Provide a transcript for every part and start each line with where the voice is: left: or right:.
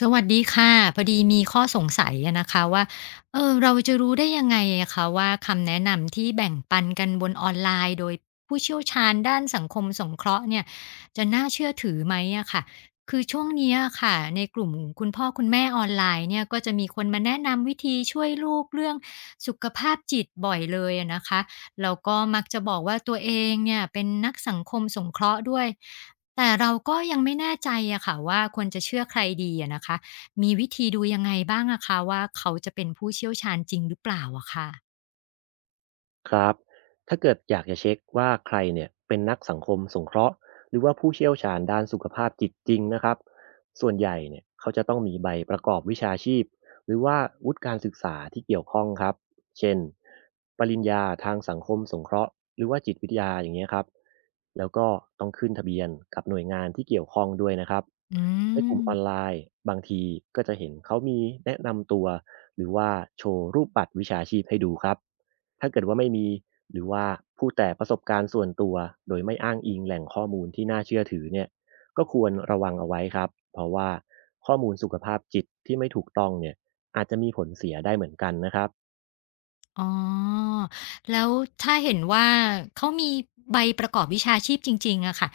left: สวัสดีค่ะพอดีมีข้อสงสัยอะนะคะว่าเราจะรู้ได้ยังไงอะคะว่าคำแนะนำที่แบ่งปันกันบนออนไลน์โดยผู้เชี่ยวชาญด้านสังคมสงเคราะห์เนี่ยจะน่าเชื่อถือไหมอะค่ะคือช่วงเนี้ยอะค่ะในกลุ่มคุณพ่อคุณแม่ออนไลน์เนี่ยก็จะมีคนมาแนะนำวิธีช่วยลูกเรื่องสุขภาพจิตบ่อยเลยอะนะคะแล้วก็มักจะบอกว่าตัวเองเนี่ยเป็นนักสังคมสงเคราะห์ด้วย แต่เราก็ยังไม่แน่ใจอะค่ะว่าควรจะเชื่อใครดีอะนะคะมีวิธีดูยังไงบ้างอะคะว่าเขาจะเป็นผู้เชี่ยวชาญจริงหรือเปล่าอะค่ะ
right: ครับ ถ้าเกิดอยากจะเช็คว่าใครเนี่ยเป็นนักสังคมสงเคราะห์หรือว่าผู้เชี่ยวชาญด้านสุขภาพจิตจริงนะครับส่วนใหญ่เนี่ยเขาจะต้องมีใบประกอบวิชาชีพหรือว่าวุฒิการศึกษาที่เกี่ยวข้องครับเช่นปริญญาทางสังคมสงเคราะห์หรือว่าจิตวิทยาอย่างเงี้ยครับแล้วก็ต้องขึ้นทะเบียนกับหน่วยงานที่เกี่ยวข้องด้วยนะครับ
left: อื
right: ในกลุ่มออน
left: ม
right: ไลน์บางทีก็จะเห็นเขามีแนะนำตัวหรือว่าโชว์รูปบัตรวิชาชีพให้ดูครับ ถ้าเกิดว่าไม่มีหรือว่าพูดแต่ประสบการณ์ส่วนตัวโดยไม่อ้างอิงแหล่งข้อมูลที่น่าเชื่อถือเนี่ยก็ควรระวังเอาไว้ครับเพราะว่าข้อมูลสุขภาพจิตที่ไม่ถูกต้องเนี่ยอาจจะมีผลเสียได้เหมือนกันนะครับ
left: อ๋อแล้วถ้าเห็นว่าเขามีใบประกอบวิชาชีพจริงๆอะค่ะ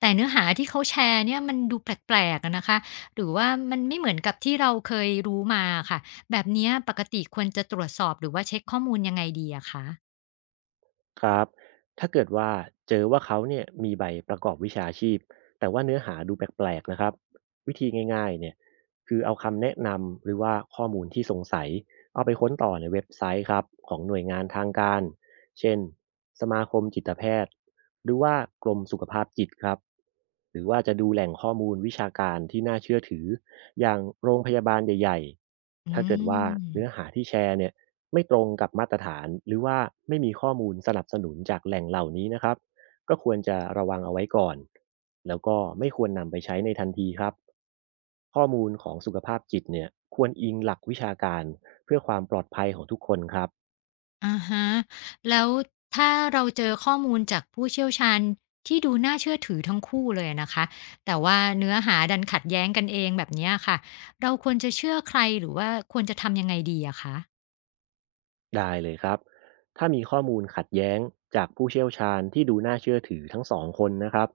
left: แต่เนื้อหาที่เขาแชร์เนี่ยมันดูแปลกๆอะนะคะหรือว่ามันไม่เหมือนกับที่เราเคยรู้มาอะค่ะแบบเนี้ยปกติควรจะตรวจสอบหรือว่าเช็กข้อมูลยังไงดีอะคะ
right: ครับ ถ้าเกิดว่าเจอว่าเขาเนี่ยมีใบประกอบวิชาชีพ แต่ว่าเนื้อหาดูแปลกๆนะครับ วิธีง่ายๆเนี่ยคือเอาคำแนะนำหรือว่าข้อมูลที่สงสัยเอาไปค้นต่อในเว็บไซต์ครับของหน่วยงานทางการ เช่นสมาคมจิตแพทย์หรือว่ากรมสุขภาพจิตครับหรือว่าจะดูแหล่งข้อมูลวิชาการที่น่าเชื่อถืออย่างโรงพยาบาลใหญ่ๆ
left: อื
right: ถ้าเกิดว่าเนื้อ
left: ม
right: หาที่แชร์เนี่ย ไม่ตรงกับมาตรฐานหรือว่าไม่มีข้อมูลสนับสนุนจากแหล่งเหล่านี้นะครับก็ควรจะระวังเอาไว้ก่อนแล้วก็ไม่ควรนำไปใช้ในทันทีครับข้อมูลของสุขภาพจิตเนี่ยควรอิงหลักวิชาการเพื่อความปลอดภัยของทุกคนครับ
left: อะฮะแล้วถ้าเราเจอข้อมูลจากผู้เชี่ยวชาญที่ดูน่าเชื่อถือทั้งคู่เลยนะคะแต่ว่าเนื้อหาดันขัดแย้งกันเองแบบเนี้ยค่ะเราควรจะเชื่อใครหรือว่าควรจะทำยังไงดีอะคะ
right: ได้เลยครับถ้ามีข้อมูลขัดแย้งจากผู้เชี่ยวชาญที่ดูน่าเชื่อถือทั้งสองคนนะครับ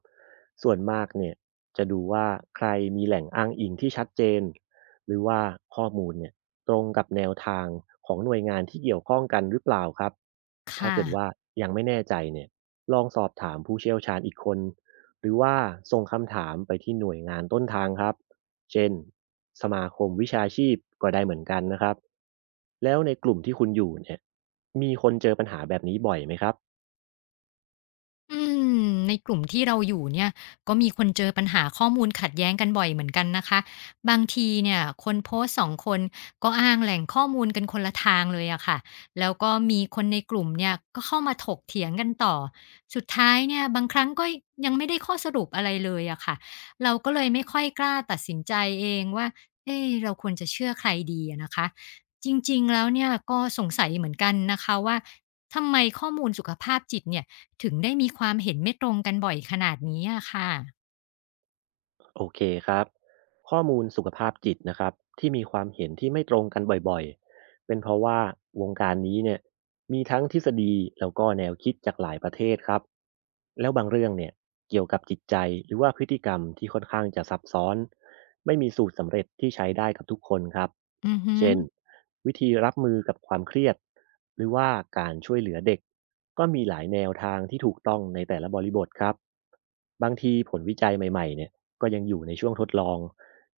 right: ส่วนมากเนี่ยจะดูว่าใครมีแหล่งอ้างอิงที่ชัดเจน หรือว่าข้อมูลเนี่ยตรงกับแนวทางของหน่วยงานที่เกี่ยวข้องกันหรือเปล่าครับ ถ้า
left: ค่ะ
right: เกิดว่ายังไม่แน่ใจเนี่ยลองสอบถามผู้เชี่ยวชาญอีกคนหรือว่าส่งคำถามไปที่หน่วยงานต้นทางครับ เช่นสมาคมวิชาชีพก็ได้เหมือนกันนะครับแล้วในกลุ่มที่คุณอยู่เนี่ยมีคนเจอปัญหาแบบนี้บ่อยไหมครับ
left: อืมในกลุ่มที่เราอยู่เนี่ยก็มีคนเจอปัญหาข้อมูลขัดแย้งกันบ่อยเหมือนกันนะคะบางทีเนี่ยคนโพสต์สองคนก็อ้างแหล่งข้อมูลกันคนละทางเลยอะค่ะแล้วก็มีคนในกลุ่มเนี่ยก็เข้ามาถกเถียงกันต่อสุดท้ายเนี่ยบางครั้งก็ยังไม่ได้ข้อสรุปอะไรเลยอะค่ะเราก็เลยไม่ค่อยกล้าตัดสินใจเองว่าเอ้เราควรจะเชื่อใครดีอะนะคะจริงๆแล้วเนี่ยก็สงสัยเหมือนกันนะคะว่าทำไมข้อมูลสุขภาพจิตเนี่ย ถึงได้มีความเห็นไม่ตรงกันบ่อยขนาดนี้อะค่ะ
right: โอเคครับข้อมูลสุขภาพจิตนะครับที่มีความเห็นที่ไม่ตรงกันบ่อยๆเป็นเพราะว่าวงการนี้เนี่ยมีทั้งทฤษฎีแล้วก็แนวคิดจากหลายประเทศครับแล้วบางเรื่องเนี่ยเกี่ยวกับจิตใจหรือว่าพฤติกรรมที่ค่อนข้างจะซับซ้อนไม่มีสูตรสำเร็จที่ใช้ได้กับทุกคนครับ
left: อือฮึ
right: เช่นวิธีรับมือกับความเครียดหรือว่าการช่วยเหลือเด็กก็มีหลายแนวทางที่ถูกต้องในแต่ละบริบทครับบางทีผลวิจัยใหม่ๆเนี่ย ก็ยังอยู่ในช่วงทดลอง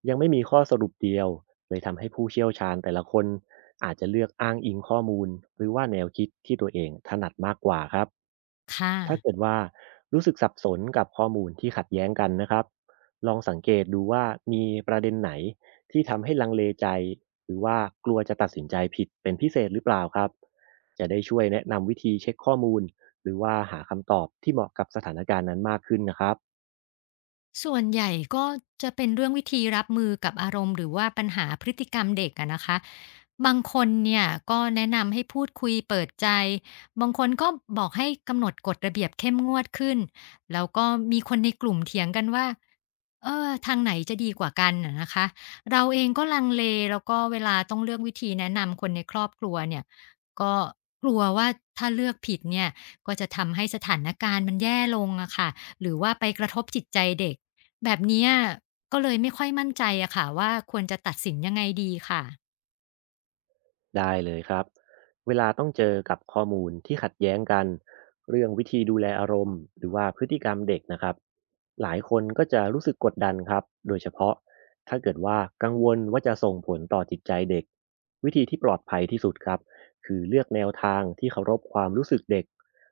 right: ยังไม่มีข้อสรุปเดียวเลยทำให้ผู้เชี่ยวชาญแต่ละคนอาจจะเลือกอ้างอิงข้อมูลหรือว่าแนวคิดที่ตัวเองถนัดมากกว่าครับ
left: ค่ะ
right: ถ้าเกิดว่ารู้สึกสับสนกับข้อมูลที่ขัดแย้งกันนะครับลองสังเกตดูว่ามีประเด็นไหนที่ทำให้ลังเลใจหรือว่ากลัวจะตัดสินใจผิดเป็นพิเศษหรือเปล่าครับจะได้ช่วยแนะนำวิธีเช็คข้อมูลหรือว่าหาคำตอบที่เหมาะกับสถานการณ์นั้นมากขึ้นนะครับ
left: ส่วนใหญ่ก็จะเป็นเรื่องวิธีรับมือกับอารมณ์หรือว่าปัญหาพฤติกรรมเด็กอะนะคะ บางคนเนี่ยก็แนะนำให้พูดคุยเปิดใจ บางคนก็บอกให้กำหนดกฎระเบียบเข้มงวดขึ้น แล้วก็มีคนในกลุ่มเถียงกันว่า ทางไหนจะดีกว่ากันอะนะคะเราเองก็ลังเลแล้วก็เวลาต้องเลือกวิธีแนะนำคนในครอบครัวเนี่ยก็กลัวว่าถ้าเลือกผิดเนี่ยก็จะทำให้สถานการณ์มันแย่ลงอะค่ะหรือว่าไปกระทบจิตใจเด็กแบบเนี้ยก็เลยไม่ค่อยมั่นใจอะค่ะว่าควรจะตัดสินยังไงดีค่ะ
right: ได้เลยครับเวลาต้องเจอกับข้อมูลที่ขัดแย้งกันเรื่องวิธีดูแลอารมณ์หรือว่าพฤติกรรมเด็กนะครับหลายคนก็จะรู้สึกกดดันครับโดยเฉพาะถ้าเกิดว่ากังวลว่าจะส่งผลต่อจิตใจเด็กวิธีที่ปลอดภัยที่สุดครับคือเลือกแนวทางที่เคารพความรู้สึกเด็ก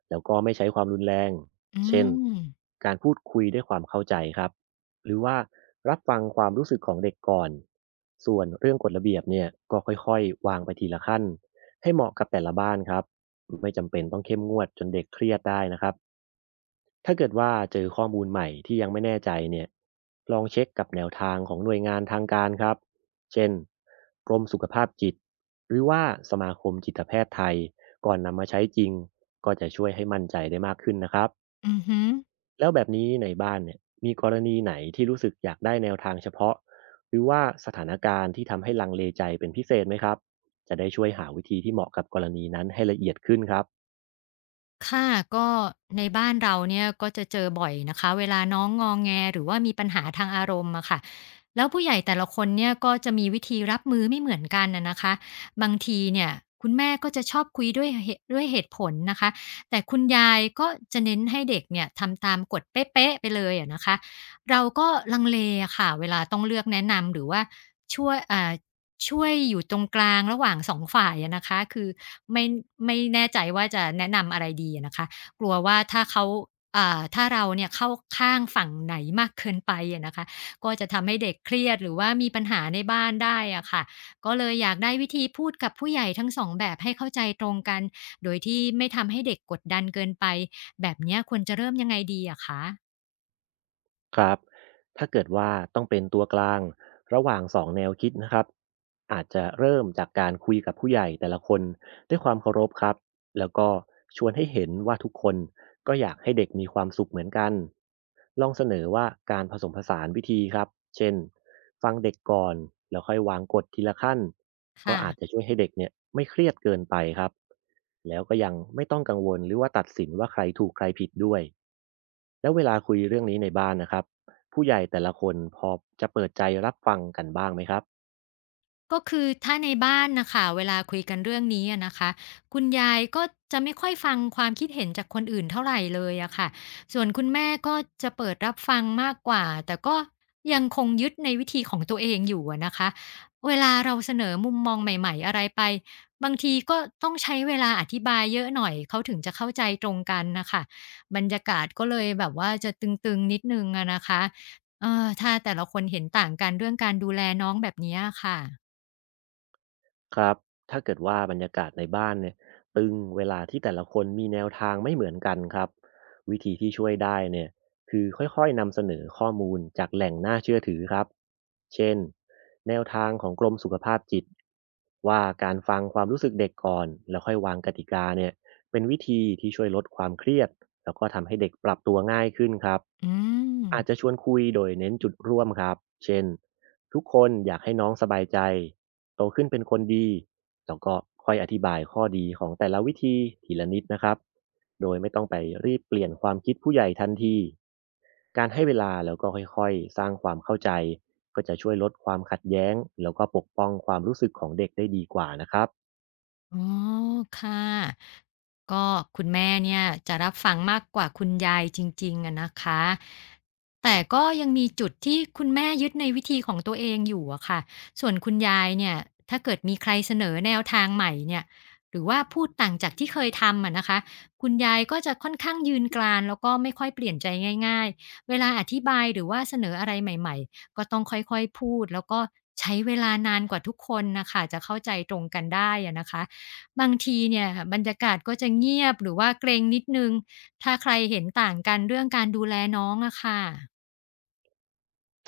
right: แล้วก็ไม่ใช้ความรุนแรง
left: อื
right: เช่น
left: ม
right: การพูดคุยด้วยความเข้าใจครับ หรือว่ารับฟังความรู้สึกของเด็กก่อน ส่วนเรื่องกฎระเบียบเนี่ยก็ค่อยๆวางไปทีละขั้นให้เหมาะกับแต่ละบ้านครับไม่จำเป็นต้องเข้มงวดจนเด็กเครียดได้นะครับถ้าเกิดว่าเจอข้อมูลใหม่ที่ยังไม่แน่ใจเนี่ยลองเช็คกับแนวทางของหน่วยงานทางการครับเช่นกรมสุขภาพจิตหรือว่าสมาคมจิตแพทย์ไทยก่อนนำมาใช้จริงก็จะช่วยให้มั่นใจได้มากขึ้นนะครับ
left: อือฮึ
right: แล้วแบบนี้ในบ้านเนี่ยมีกรณีไหนที่รู้สึกอยากได้แนวทางเฉพาะหรือว่าสถานการณ์ที่ทำให้ลังเลใจเป็นพิเศษไหมครับจะได้ช่วยหาวิธีที่เหมาะกับกรณีนั้นให้ละเอียดขึ้นครับ
left: ค่ะก็ในบ้านเราเนี่ยก็จะเจอบ่อยนะคะเวลาน้องงอแงหรือว่ามีปัญหาทางอารมณ์อะค่ะแล้วผู้ใหญ่แต่ละคนเนี่ยก็จะมีวิธีรับมือไม่เหมือนกันน่ะนะคะบางทีเนี่ยคุณแม่ก็จะชอบคุยด้วยเหตุด้วยเหตุผลนะคะแต่คุณยายก็จะเน้นให้เด็กเนี่ยทำตามกฎเป๊ะๆไปเลยอะนะคะเราก็ลังเลอะค่ะเวลาต้องเลือกแนะนำหรือว่าช่วยอ่า ช่วยอยู่ตรงกลางระหว่างสองฝ่ายอะนะคะคือไม่ไม่แน่ใจว่าจะแนะนำอะไรดีอะนะคะกลัวว่าถ้าเราเนี่ยเข้าข้างฝั่งไหนมากเกินไปอะนะคะก็จะทำให้เด็กเครียดหรือว่ามีปัญหาในบ้านได้อะค่ะก็เลยอยากได้วิธีพูดกับผู้ใหญ่ทั้งสองแบบให้เข้าใจตรงกันโดยที่ไม่ทำให้เด็กกดดันเกินไปแบบเนี้ยควรจะเริ่มยังไงดีอะคะ
right: ครับถ้าเกิดว่าต้องเป็นตัวกลางระหว่าง2แนวคิดนะครับอาจจะเริ่มจากการคุยกับผู้ใหญ่แต่ละคนด้วยความเคารพครับแล้วก็ชวนให้เห็นว่าทุกคนก็อยากให้เด็กมีความสุขเหมือนกันลองเสนอว่าการผสมผสานวิธีครับเช่นฟังเด็กก่อนแล้วค่อยวางกฎทีละขั้นก็อาจจะ
left: ค่ะ
right: ช่วยให้เด็กเนี่ยไม่เครียดเกินไปครับแล้วก็ยังไม่ต้องกังวลหรือว่าตัดสินว่าใครถูกใครผิดด้วย แล้วเวลาคุยเรื่องนี้ในบ้านนะครับผู้ใหญ่แต่ละคนพอจะเปิดใจรับฟังกันบ้างไหมครับ
left: ก็คือถ้าในบ้านนะคะเวลาคุยกันเรื่องนี้อะนะคะคุณยายก็จะไม่ค่อยฟังความคิดเห็นจากคนอื่นเท่าไหร่เลยอะค่ะส่วนคุณแม่ก็จะเปิดรับฟังมากกว่าแต่ก็ยังคงยึดในวิธีของตัวเองอยู่อะนะคะเวลาเราเสนอมุมมองใหม่ๆอะไรไปบางทีก็ต้องใช้เวลาอธิบายเยอะหน่อยเขาถึงจะเข้าใจตรงกันนะคะบรรยากาศก็เลยแบบว่าจะตึงๆนิดนึงอะนะคะถ้าแต่ละคนเห็นต่างกันเรื่องการดูแลน้องแบบเนี้ยค่ะ
right: ครับถ้าเกิดว่าบรรยากาศในบ้านเนี่ยตึงเวลาที่แต่ละคนมีแนวทางไม่เหมือนกันครับวิธีที่ช่วยได้เนี่ยคือค่อยๆนำเสนอข้อมูลจากแหล่งน่าเชื่อถือครับเช่นแนวทางของกรมสุขภาพจิตว่าการฟังความรู้สึกเด็กก่อนแล้วค่อยวางกติกาเนี่ยเป็นวิธีที่ช่วยลดความเครียดแล้วก็ทำให้เด็กปรับตัวง่ายขึ้นครับ
left: อืม
right: อาจจะชวนคุยโดยเน้นจุดร่วมครับเช่นทุกคนอยากให้น้องสบายใจ โตขึ้นเป็นคนดีแล้วก็ค่อยอธิบายข้อดีของแต่ละวิธีทีละนิดนะครับ โดยไม่ต้องไปรีบเปลี่ยนความคิดผู้ใหญ่ทันที การให้เวลาแล้วก็ค่อยๆสร้างความเข้าใจก็จะช่วยลดความขัดแย้งแล้วก็ปกป้องความรู้สึกของเด็กได้ดีกว่านะครับ
left: อ๋อค่ะก็คุณแม่เนี่ยจะรับฟังมากกว่าคุณยายจริงๆอะนะคะแต่ก็ยังมีจุดที่คุณแม่ยึดในวิธีของตัวเองอยู่อะค่ะส่วนคุณยายเนี่ยถ้าเกิดมีใครเสนอแนวทางใหม่เนี่ยหรือว่าพูดต่างจากที่เคยทำอะนะคะคุณยายก็จะค่อนข้างยืนกรานแล้วก็ไม่ค่อยเปลี่ยนใจง่ายๆเวลาอธิบายหรือว่าเสนออะไรใหม่ๆก็ต้องค่อยๆพูดแล้วก็ใช้เวลานานกว่าทุกคนน่ะค่ะจะเข้าใจตรงกันได้อะนะคะ บางทีเนี่ยบรรยากาศก็จะเงียบหรือว่าเกรงนิดนึง ถ้าใครเห็นต่างกันเรื่องการดูแลน้องอะค่ะ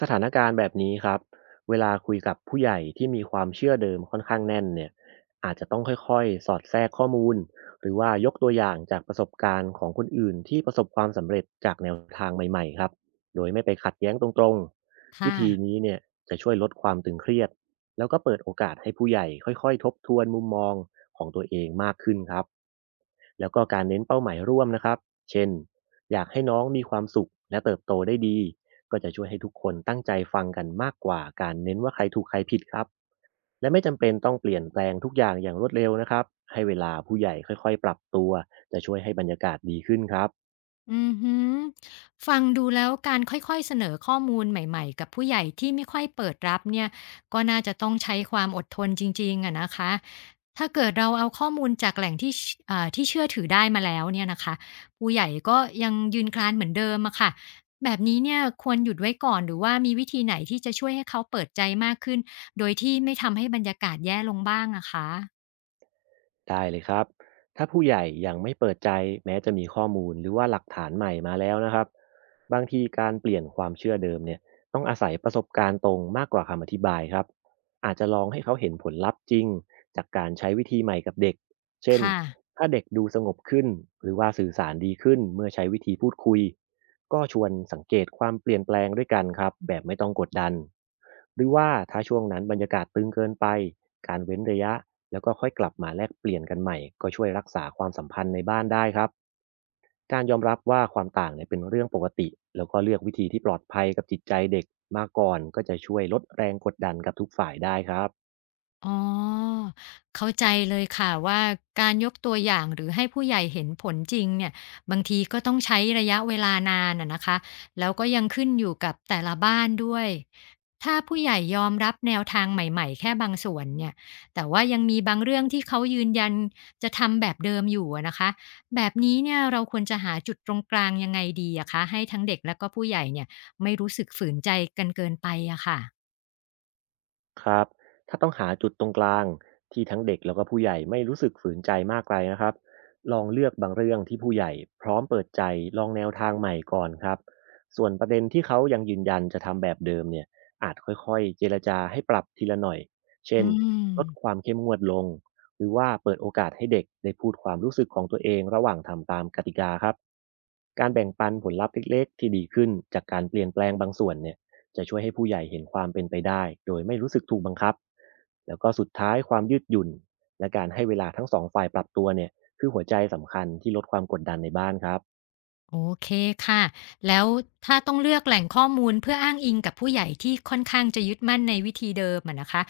right: สถานการณ์แบบนี้ครับเวลาคุยกับผู้ใหญ่ที่มีความเชื่อเดิมค่อนข้างแน่นเนี่ยอาจจะต้องค่อยๆสอดแทรกข้อมูลหรือว่ายกตัวอย่างจากประสบการณ์ของคนอื่นที่ประสบความสำเร็จจากแนวทางใหม่ๆครับโดยไม่ไปขัดแย้งตรงๆวิ
left: ค่ะ
right: ธีนี้เนี่ยจะช่วยลดความตึงเครียดแล้วก็เปิดโอกาสให้ผู้ใหญ่ค่อยๆทบทวนมุมมองของตัวเองมากขึ้นครับแล้วก็การเน้นเป้าหมายร่วมนะครับเช่นอยากให้น้องมีความสุขและเติบโตได้ดี ก็จะช่วยให้ทุกคนตั้งใจฟังกันมากกว่าการเน้นว่าใครถูกใครผิดครับ และไม่จำเป็นต้องเปลี่ยนแปลงทุกอย่างอย่างรวดเร็วนะครับ ให้เวลาผู้ใหญ่ค่อยๆปรับตัวจะช่วยให้บรรยากาศดีขึ้นครับ
left: อือฮึฟังดูแล้วการค่อยๆเสนอข้อมูลใหม่ๆ กับผู้ใหญ่ที่ไม่ค่อยเปิดรับเนี่ยก็น่าจะต้องใช้ความอดทนจริงๆอะนะคะถ้าเกิดเราเอาข้อมูลจากแหล่งที่เชเอ่อที่เชื่อถือได้มาแล้วเนี่ยนะคะผู้ใหญ่ก็ยังยืนกรานเหมือนเดิมอะค่ะแบบนี้เนี่ยควรหยุดไว้ก่อนหรือว่ามีวิธีไหนที่จะช่วยให้เขาเปิดใจมากขึ้นโดยที่ไม่ทำให้บรรยากาศแย่ลงบ้างอะคะ
right: ได้เลยครับถ้าผู้ใหญ่ยังไม่เปิดใจแม้จะมีข้อมูลหรือว่าหลักฐานใหม่มาแล้วนะครับ บางทีการเปลี่ยนความเชื่อเดิมเนี่ยต้องอาศัยประสบการณ์ตรงมากกว่าคำอธิบายครับ อาจจะลองให้เขาเห็นผลลัพธ์จริงจากการใช้วิธีใหม่กับเด็ก เช่น
left: ค่ะ
right: ถ้าเด็กดูสงบขึ้นหรือว่าสื่อสารดีขึ้นเมื่อใช้วิธีพูดคุย ก็ชวนสังเกตความเปลี่ยนแปลงด้วยกันครับแบบไม่ต้องกดดันหรือว่าถ้าช่วงนั้นบรรยากาศตึงเกินไปการเว้นระยะ แล้วก็ค่อยกลับมาแลกเปลี่ยนกันใหม่ก็ช่วยรักษาความสัมพันธ์ในบ้านได้ครับการยอมรับว่าความต่างเนี่ยเป็นเรื่องปกติแล้วก็เลือกวิธีที่ปลอดภัยกับจิตใจเด็กมาก่อนก็จะช่วยลดแรงกดดันกับทุกฝ่ายได้ครับ
left: อ๋อเข้าใจเลยค่ะว่าการยกตัวอย่างหรือให้ผู้ใหญ่เห็นผลจริงเนี่ยบางทีก็ต้องใช้ระยะเวลานานอะนะคะแล้วก็ยังขึ้นอยู่กับแต่ละบ้านด้วยถ้าผู้ใหญ่ยอมรับแนวทางใหม่ๆแค่บางส่วนเนี่ยแต่ว่ายังมีบางเรื่องที่เขายืนยันจะทำแบบเดิมอยู่อะนะคะแบบนี้เนี่ยเราควรจะหาจุดตรงกลางยังไงดีอะคะให้ทั้งเด็กแล้วก็ผู้ใหญ่เนี่ยไม่รู้สึกฝืนใจกันเกินไปอะค่ะ
right: ครับถ้าต้องหาจุดตรงกลางที่ทั้งเด็กแล้วก็ผู้ใหญ่ไม่รู้สึกฝืนใจมากไปนะครับลองเลือกบางเรื่องที่ผู้ใหญ่พร้อมเปิดใจลองแนวทางใหม่ก่อนครับส่วนประเด็นที่เขายังยืนยันจะทำแบบเดิมเนี่ยอาจค่อยๆเจรจาให้ปรับทีละหน่อย เช่
left: อื
right: น
left: ม
right: ลดความเข้มงวดลงหรือว่าเปิดโอกาสให้เด็กได้พูดความรู้สึกของตัวเองระหว่างทำตามกติกาครับการแบ่งปันผลลัพธ์เล็กๆที่ดีขึ้นจากการเปลี่ยนแปลงบางส่วนเนี่ย จะช่วยให้ผู้ใหญ่เห็นความเป็นไปได้โดยไม่รู้สึกถูกบังคับแล้วก็สุดท้ายความยืดหยุ่นและการให้เวลาทั้งสองฝ่ายปรับตัวเนี่ยคือหัวใจสำคัญที่ลดความกดดันในบ้านครับ
left: โอเคค่ะ แล้วถ้าต้องเลือกแหล่งข้อมูลเพื่ออ้างอิงกับผู้ใหญ่ที่ค่อนข้างจะยึดมั่นในวิธีเดิมอะนะคะ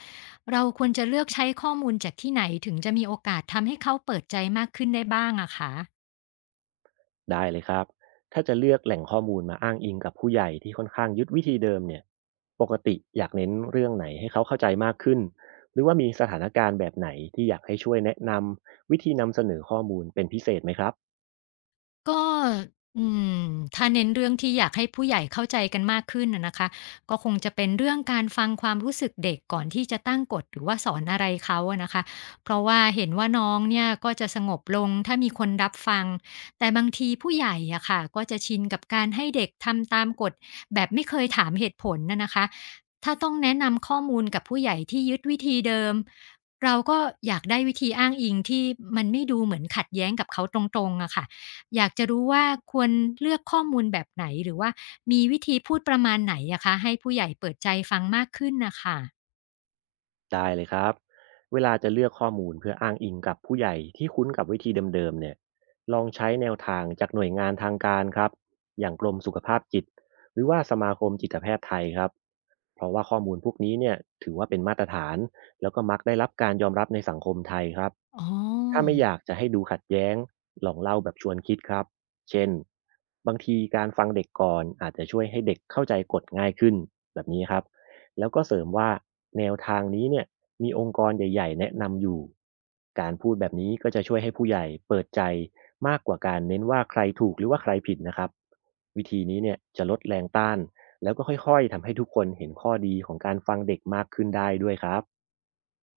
left: เราควรจะเลือกใช้ข้อมูลจากที่ไหนถึงจะมีโอกาสทำให้เขาเปิดใจมากขึ้นได้บ้างอะคะ
right: ได้เลยครับถ้าจะเลือกแหล่งข้อมูลมาอ้างอิงกับผู้ใหญ่ที่ค่อนข้างยึดวิธีเดิมเนี่ยปกติอยากเน้นเรื่องไหนให้เขาเข้าใจมากขึ้นหรือว่ามีสถานการณ์แบบไหนที่อยากให้ช่วยแนะนำวิธีนำเสนอข้อมูลเป็นพิเศษไหมครับ
left: ก็อืมถ้าเน้นเรื่องที่อยากให้ผู้ใหญ่เข้าใจกันมากขึ้นน่ะนะคะก็คงจะเป็นเรื่องการฟังความรู้สึกเด็กก่อนที่จะตั้งกฎหรือว่าสอนอะไรเขาอะนะคะเพราะว่าเห็นว่าน้องเนี่ยก็จะสงบลงถ้ามีคนรับฟังแต่บางทีผู้ใหญ่อะค่ะก็จะชินกับการให้เด็กทำตามกฎแบบไม่เคยถามเหตุผลน่ะนะคะถ้าต้องแนะนำข้อมูลกับผู้ใหญ่ที่ยึดวิธีเดิมเราก็อยากได้วิธีอ้างอิงที่มันไม่ดูเหมือนขัดแย้งกับเขาตรงๆอะค่ะ อยากจะรู้ว่าควรเลือกข้อมูลแบบไหนหรือว่ามีวิธีพูดประมาณไหนอะคะให้ผู้ใหญ่เปิดใจฟังมากขึ้นน่ะค่ะ
right: ได้เลยครับ เวลาจะเลือกข้อมูลเพื่ออ้างอิงกับผู้ใหญ่ที่คุ้นกับวิธีเดิมๆเนี่ยลองใช้แนวทางจากหน่วยงานทางการครับอย่างกรมสุขภาพจิต หรือว่าสมาคมจิตแพทย์ไทยครับเพราะว่าข้อมูลพวกนี้เนี่ยถือว่าเป็นมาตรฐาน แล้วก็มักได้รับการยอมรับในสังคมไทยครับ
left: อ๋
right: ถ้า
left: อ
right: ไม่อยากจะให้ดูขัดแย้งลองเล่าแบบชวนคิดครับเช่นบางทีการฟังเด็กก่อนอาจจะช่วยให้เด็กเข้าใจกฎง่ายขึ้นแบบนี้ครับ แล้วก็เสริมว่าแนวทางนี้เนี่ยมีองค์กรใหญ่ๆแนะนำอยู่การพูดแบบนี้ก็จะช่วยให้ผู้ใหญ่เปิดใจมากกว่าการเน้นว่าใครถูกหรือว่าใครผิดนะครับวิธีนี้เนี่ยจะลดแรงต้านแล้วก็ค่อยๆทำให้ทุกคนเห็นข้อดีของการฟังเด็กมากขึ้นได้ด้วยครับ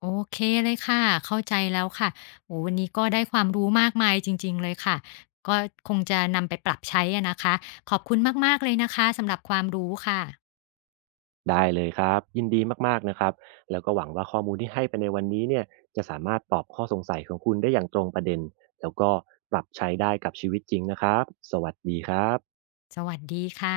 left: โอเคเลยค่ะเข้าใจแล้วค่ะโอ้โฮวันนี้ก็ได้ความรู้มากมายจริงๆเลยค่ะก็คงจะนำไปปรับใช้อะนะคะขอบคุณมากๆเลยนะคะสำหรับความรู้ค่ะ
right: ได้เลยครับยินดีมากๆนะครับแล้วก็หวังว่าข้อมูลที่ให้ไปในวันนี้เนี่ยจะสามารถตอบข้อสงสัยของคุณได้อย่างตรงประเด็นแล้วก็ปรับใช้ได้กับชีวิตจริงนะครับสวัสดีครับ
left: สวัสดีค่ะ